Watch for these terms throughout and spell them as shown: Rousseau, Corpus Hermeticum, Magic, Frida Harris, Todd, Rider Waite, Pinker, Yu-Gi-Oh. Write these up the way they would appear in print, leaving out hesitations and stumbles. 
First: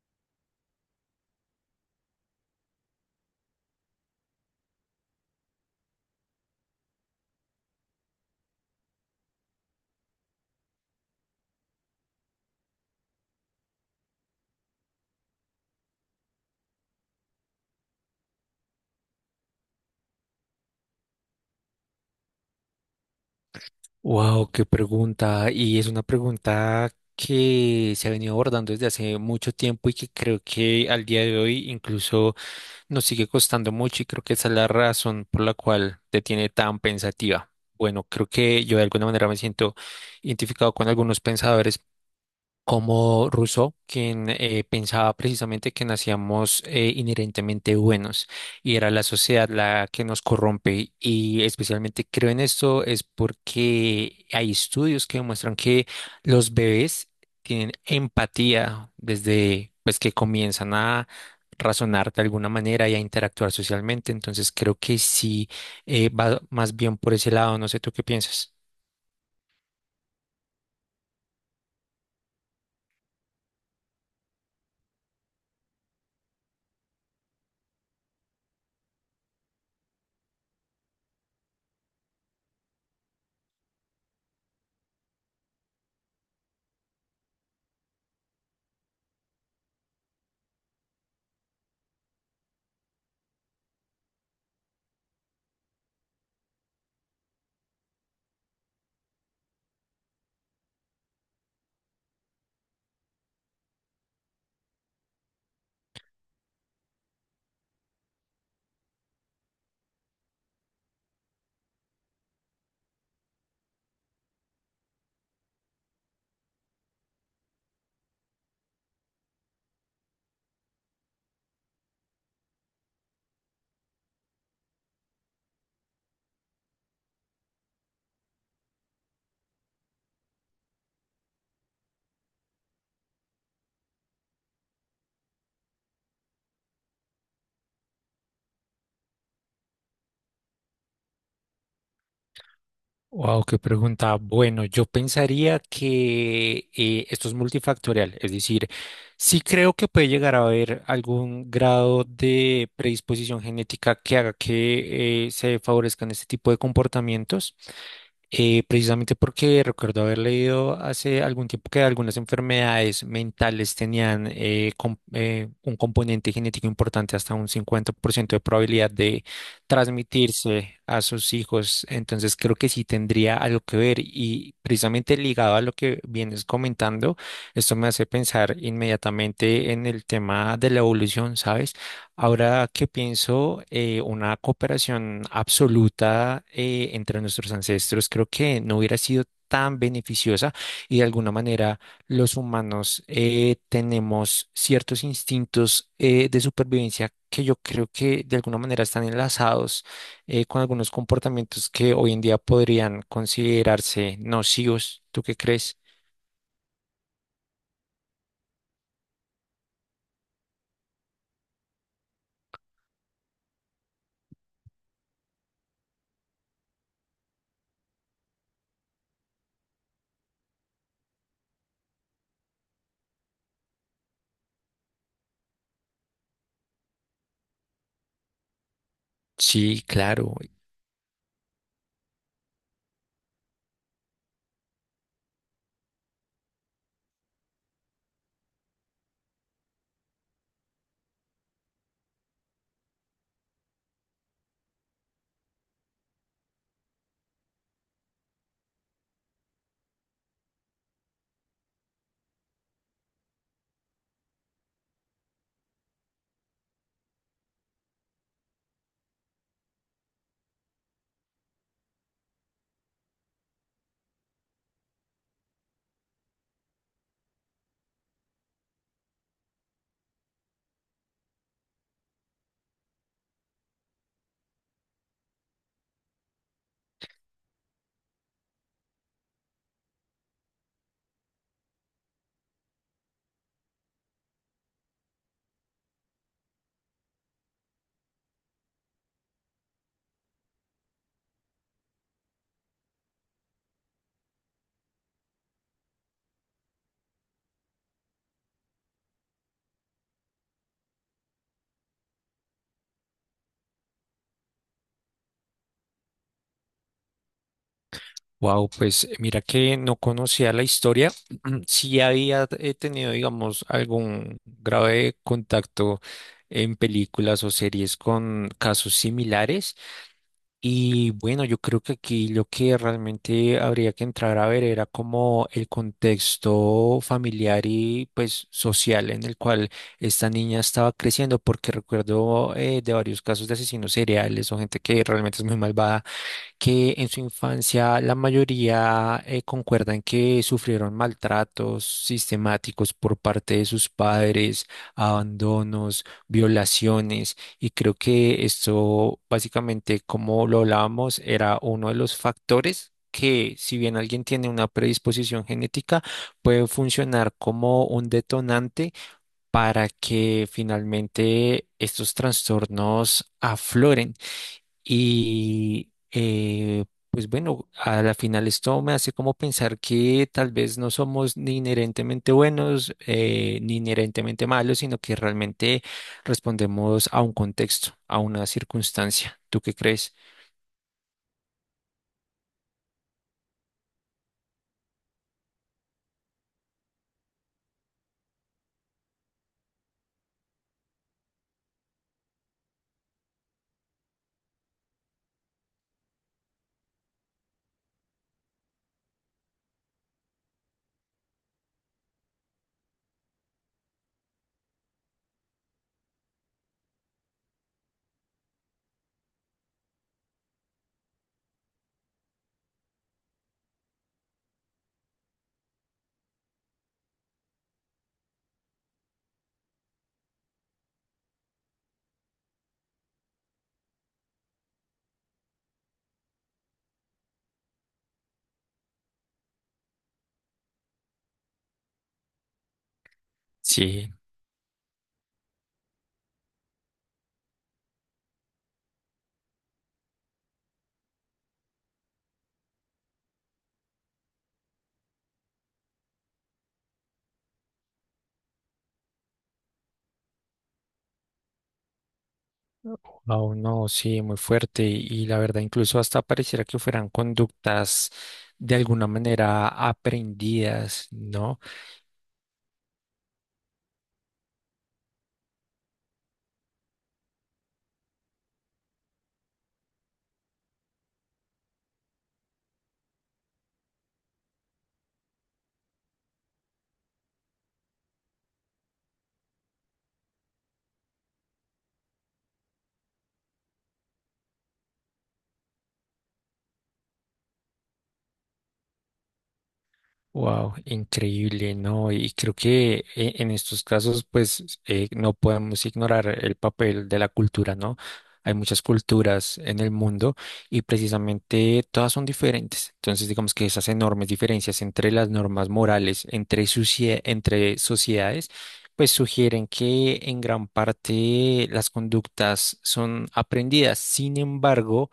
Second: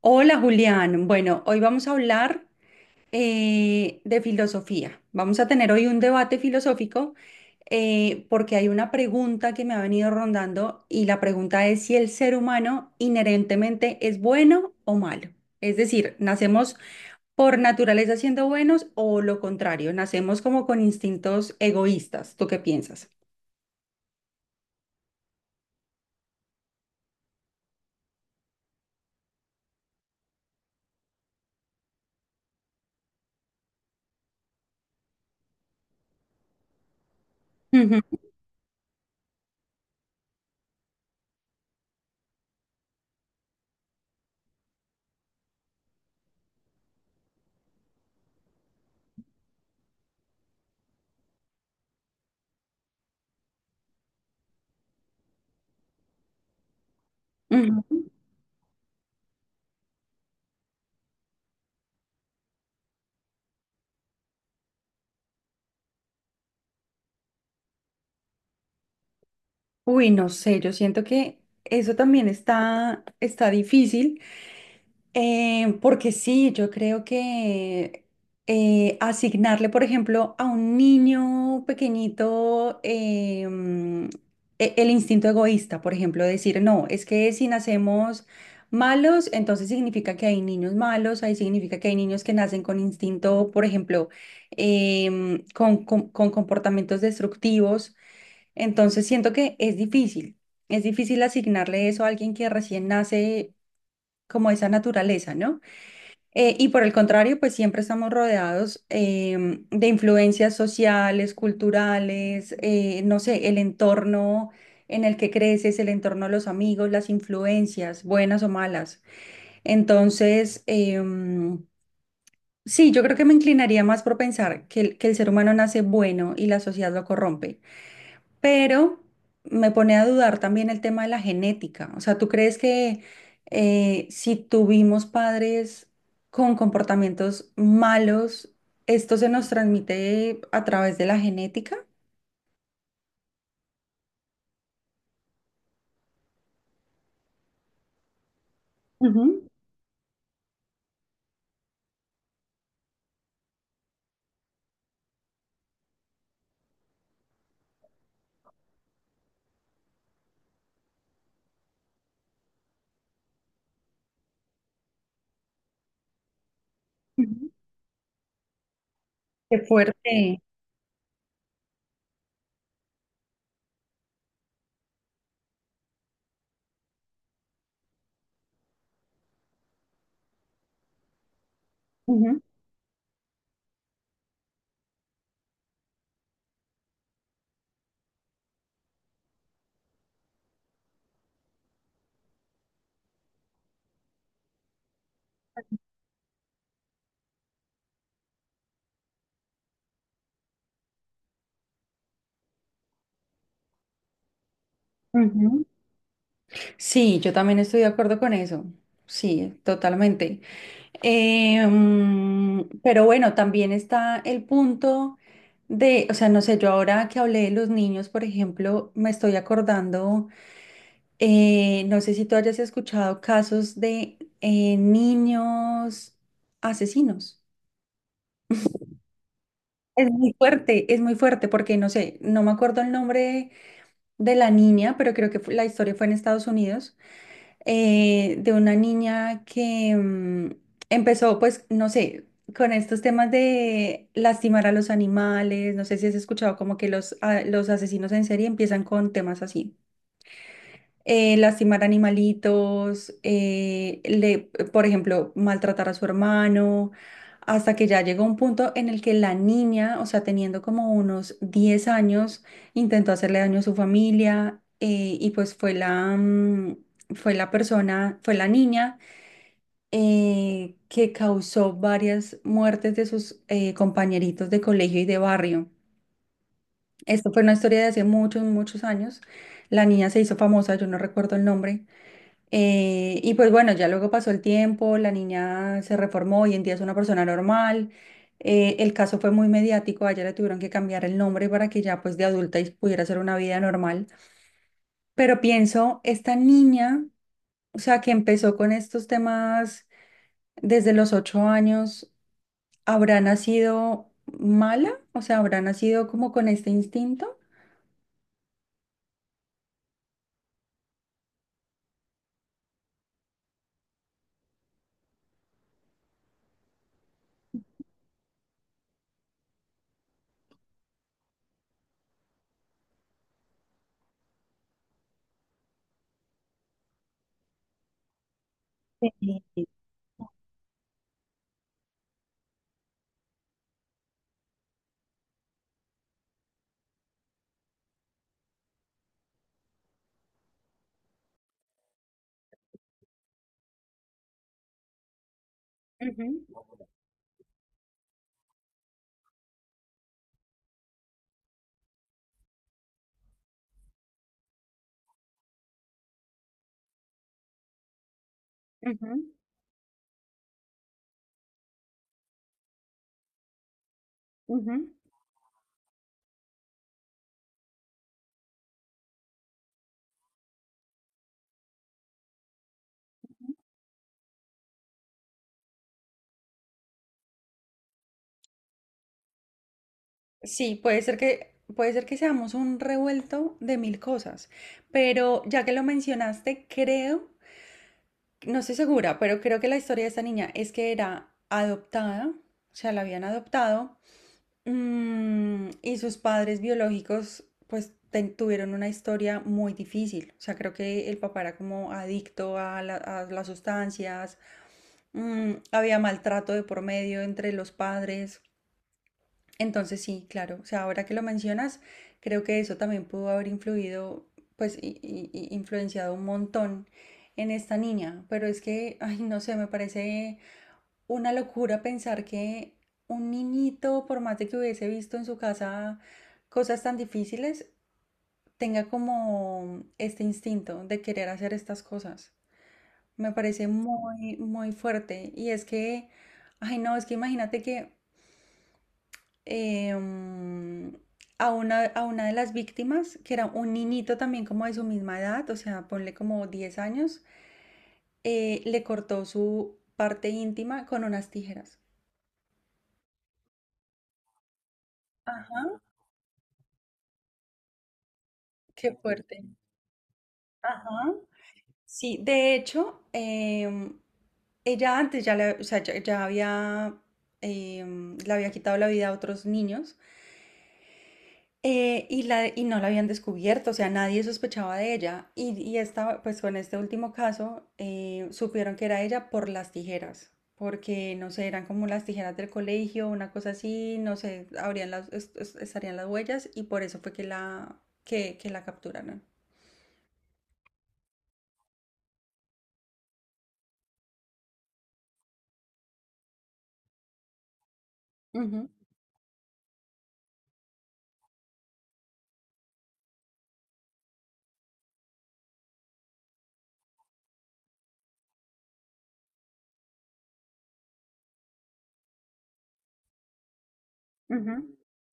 Hola Julián, bueno, hoy vamos a hablar de filosofía. Vamos a tener hoy un debate filosófico porque hay una pregunta que me ha venido rondando y la pregunta es si el ser humano inherentemente es bueno o malo. Es decir, ¿nacemos por naturaleza siendo buenos o lo contrario? ¿Nacemos como con instintos egoístas? ¿Tú qué piensas? Wow, qué pregunta. Y es una pregunta que se ha venido abordando desde hace mucho tiempo y que creo que al día de hoy incluso nos sigue costando mucho, y creo que esa es la razón por la cual te tiene tan pensativa. Ujú, Bueno, creo que yo de alguna manera me siento identificado con algunos pensadores como Rousseau, quien pensaba precisamente que nacíamos inherentemente buenos y era la sociedad la que nos corrompe. Y especialmente creo en esto es porque hay estudios que demuestran que los bebés tienen ujú. empatía desde pues que comienzan a razonar de alguna manera y a interactuar socialmente. Entonces creo que sí, va más bien por ese lado. No sé tú qué piensas. Uy, no sé, yo siento que eso también está difícil. Porque sí, yo creo que asignarle, por ejemplo, a un niño pequeñito el instinto egoísta, por ejemplo, decir, no, es que si nacemos malos, entonces significa que hay niños malos, ahí significa que hay niños que nacen con instinto, por ejemplo, con, con comportamientos destructivos. Entonces siento que es difícil asignarle eso a alguien que recién nace como esa naturaleza, ¿no? Y por el contrario, pues siempre estamos rodeados de influencias sociales, culturales, no sé, el entorno en el que creces, el entorno de los amigos, las influencias, buenas o malas. Entonces, sí, yo creo que me inclinaría más por pensar que que el ser humano nace bueno y la sociedad lo corrompe. Pero me pone a dudar también el tema de la genética. O sea, ¿tú crees que si tuvimos padres con comportamientos malos, esto se nos transmite a través de la genética? Wow, qué pregunta. Bueno, yo pensaría que esto es multifactorial, es decir, sí Ujú, creo que puede llegar a haber algún grado de predisposición genética que haga que se favorezcan este tipo de comportamientos, precisamente porque recuerdo haber leído hace algún tiempo que algunas enfermedades mentales tenían un componente genético importante, hasta un ujú. 50% de probabilidad de Qué fuerte. transmitirse a sus hijos. Entonces creo que sí tendría algo que ver, y precisamente ligado a lo que vienes comentando, esto me hace pensar inmediatamente en el tema de la evolución, ¿sabes? Ahora que pienso, una cooperación absoluta entre nuestros ancestros creo que no hubiera sido tan beneficiosa, y de alguna manera los humanos tenemos ciertos instintos de supervivencia que yo creo que de alguna manera están enlazados con algunos comportamientos que hoy en día podrían considerarse nocivos. ¿Tú qué Ujú, ujú. crees? Sí, yo también estoy de acuerdo con eso. Sí, totalmente. Pero bueno, también está el punto de, o sea, no sé, yo ahora que hablé de los niños, por ejemplo, me estoy acordando, no sé si tú hayas escuchado casos de niños asesinos. Sí, claro. Es muy fuerte porque no sé, no me acuerdo el nombre de la niña, pero creo que la historia fue en Estados Unidos de una niña que empezó, pues, no sé, con estos temas de lastimar a los animales, no sé si has escuchado como que los asesinos en serie empiezan con temas así lastimar animalitos, por ejemplo, maltratar a su hermano, hasta que ya llegó un punto en el que la niña, o sea, teniendo como unos 10 años, intentó hacerle daño a su familia y pues fue la persona, fue la niña que causó varias muertes de sus compañeritos de colegio y de barrio. Esto fue una historia de hace muchos, muchos años. La niña se hizo famosa, yo no recuerdo el nombre, y pues bueno, ya luego pasó el tiempo, la niña se reformó, hoy en día es una persona normal. El caso fue muy mediático, a ella le tuvieron que cambiar el nombre para que ya pues de adulta y pudiera hacer una vida normal. Pero pienso, esta niña, o sea, que empezó con estos temas desde los 8 años, ¿habrá nacido mala? O sea, ¿habrá nacido como con este instinto? Wow, pues mira que no conocía la historia. Sí había tenido, digamos, algún grave contacto en películas o series con casos similares. Y bueno, yo creo que aquí lo que realmente habría que entrar a ver era como el contexto familiar y pues social en el cual esta niña estaba creciendo, porque recuerdo de varios casos de asesinos seriales o gente que realmente es muy malvada, que en su infancia la mayoría concuerdan que sufrieron maltratos sistemáticos por parte de sus padres, abandonos, violaciones. Y creo que esto básicamente, como lo hablábamos, era uno de los factores, que si bien alguien tiene una predisposición genética, puede funcionar como un detonante Ujú, para que finalmente estos trastornos afloren. ujú. Y pues bueno, a la final esto me hace como pensar que tal vez no somos ni inherentemente buenos ni inherentemente malos, sino que realmente respondemos a un contexto, a una circunstancia. ¿Tú qué crees? Sí, puede ser que seamos un revuelto de mil cosas, pero ya que lo mencionaste, creo, no estoy segura, pero creo que la historia de esta niña es que era adoptada, o sea, la habían adoptado, y sus padres biológicos, pues, tuvieron una historia muy difícil. O sea, creo que el papá era como adicto a, a las sustancias, había maltrato de por medio entre los padres. Entonces sí, claro, o sea, ahora que lo mencionas, creo que eso también pudo haber influido, pues, y influenciado un montón en esta niña, pero es que, ay, no sé, me parece una locura pensar que un niñito, por más de que hubiese visto en su casa cosas tan difíciles, tenga como este instinto de querer hacer estas cosas. Me parece Sí, muy, muy fuerte. Y es que, ay, no, es que imagínate que eh, mm, a una de las víctimas, que era un niñito también como de su misma edad, o sea, ponle como 10 años, le cortó su parte íntima con unas tijeras. aún no, sí, muy fuerte. Y la Ajá, verdad, incluso hasta pareciera que fueran conductas de qué alguna fuerte. manera aprendidas, Ajá. ¿no? Sí, de hecho, ella antes ya, o sea, ya, ya había, le había quitado la vida a otros niños. Y no la habían descubierto, o sea, nadie sospechaba de ella. Y esta, pues con este último caso, supieron que era ella por las tijeras, porque no sé, eran como las tijeras del colegio, una cosa así, no sé, habrían estarían las huellas y por eso fue que que la capturaron. Wow, increíble, ¿no? Y creo que en estos casos, pues, no podemos ignorar el papel de la cultura, ¿no? Hay Ujú, muchas culturas en el mundo y precisamente todas son diferentes. Entonces, digamos que esas enormes diferencias entre las normas morales, entre, entre sociedades, pues sugieren que en gran parte las conductas son aprendidas. Sin ujú. embargo,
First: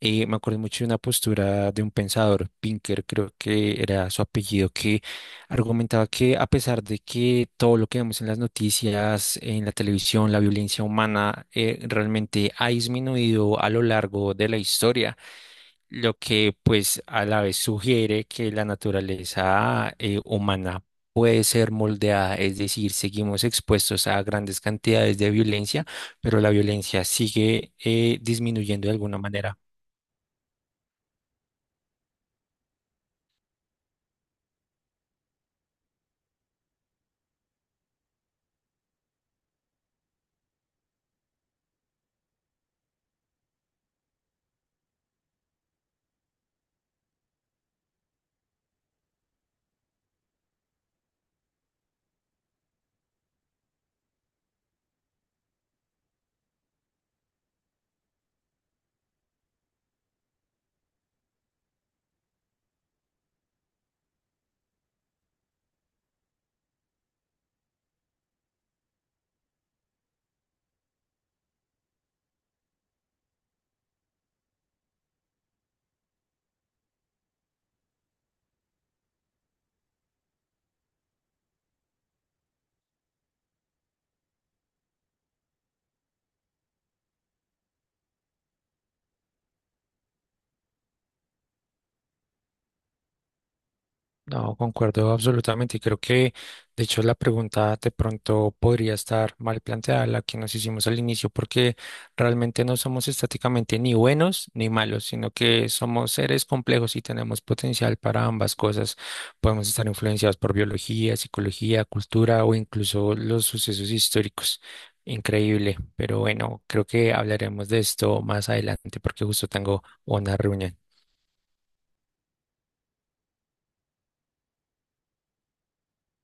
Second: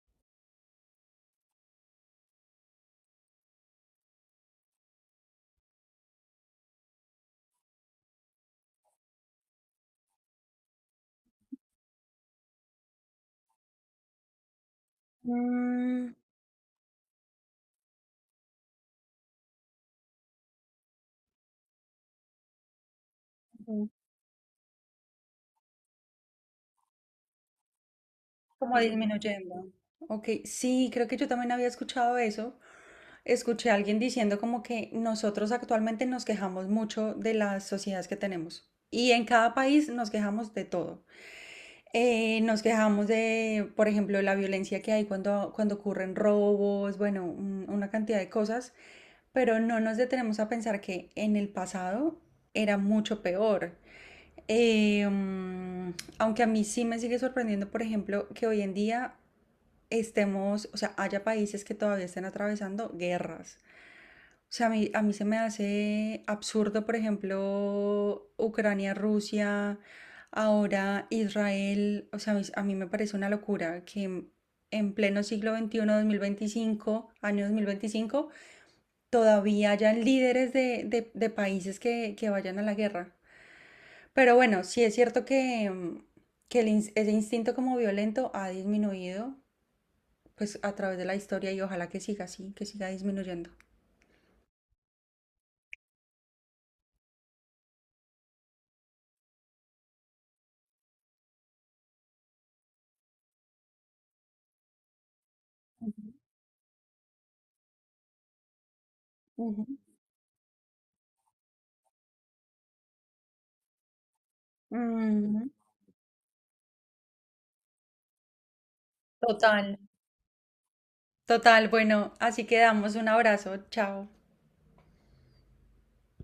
me acuerdo mucho de una postura de un pensador, Pinker, creo que era su apellido, que argumentaba que, a pesar de que todo lo que vemos en las noticias, en la televisión, la violencia humana realmente ha disminuido a lo largo de la historia, Mm, lo que pues a la vez sugiere que la naturaleza humana puede ser moldeada, es decir, seguimos ujú. expuestos a grandes cantidades de violencia, pero la violencia sigue Como disminuyendo de alguna manera. disminuyendo. Ok, sí, creo que yo también había escuchado eso. Escuché a alguien diciendo como que nosotros actualmente nos quejamos mucho de las sociedades que tenemos. Y en cada país nos quejamos de todo. Nos quejamos de, por ejemplo, la violencia que hay cuando, cuando ocurren robos, bueno, una cantidad de cosas, pero no nos detenemos a pensar que en el pasado era mucho peor. Eh, mm, Aunque a mí sí me sigue sorprendiendo, por ejemplo, que hoy en día estemos, o sea, haya países que todavía estén atravesando guerras sea, a mí se me hace absurdo, por ejemplo, Ucrania, Rusia, ahora Israel. O sea, a mí me parece una locura que en pleno siglo XXI 2025 año 2025 todavía hayan líderes de, de países que vayan a la guerra. Pero bueno, sí es cierto que, que el ese instinto como violento ha disminuido, pues a través de la historia y ojalá que siga así, que siga disminuyendo. No, concuerdo absolutamente, y creo que de hecho la pregunta de pronto podría estar mal planteada, la que nos hicimos al inicio, porque realmente no somos estáticamente ni buenos ni malos, sino que somos seres complejos y tenemos potencial para ambas cosas. Ujú. Podemos estar influenciados por biología, psicología, cultura o incluso los sucesos históricos. Ujú. Increíble, pero bueno, creo que hablaremos de esto más adelante porque justo Total. tengo una reunión. Total, bueno, así quedamos. Un abrazo, chao.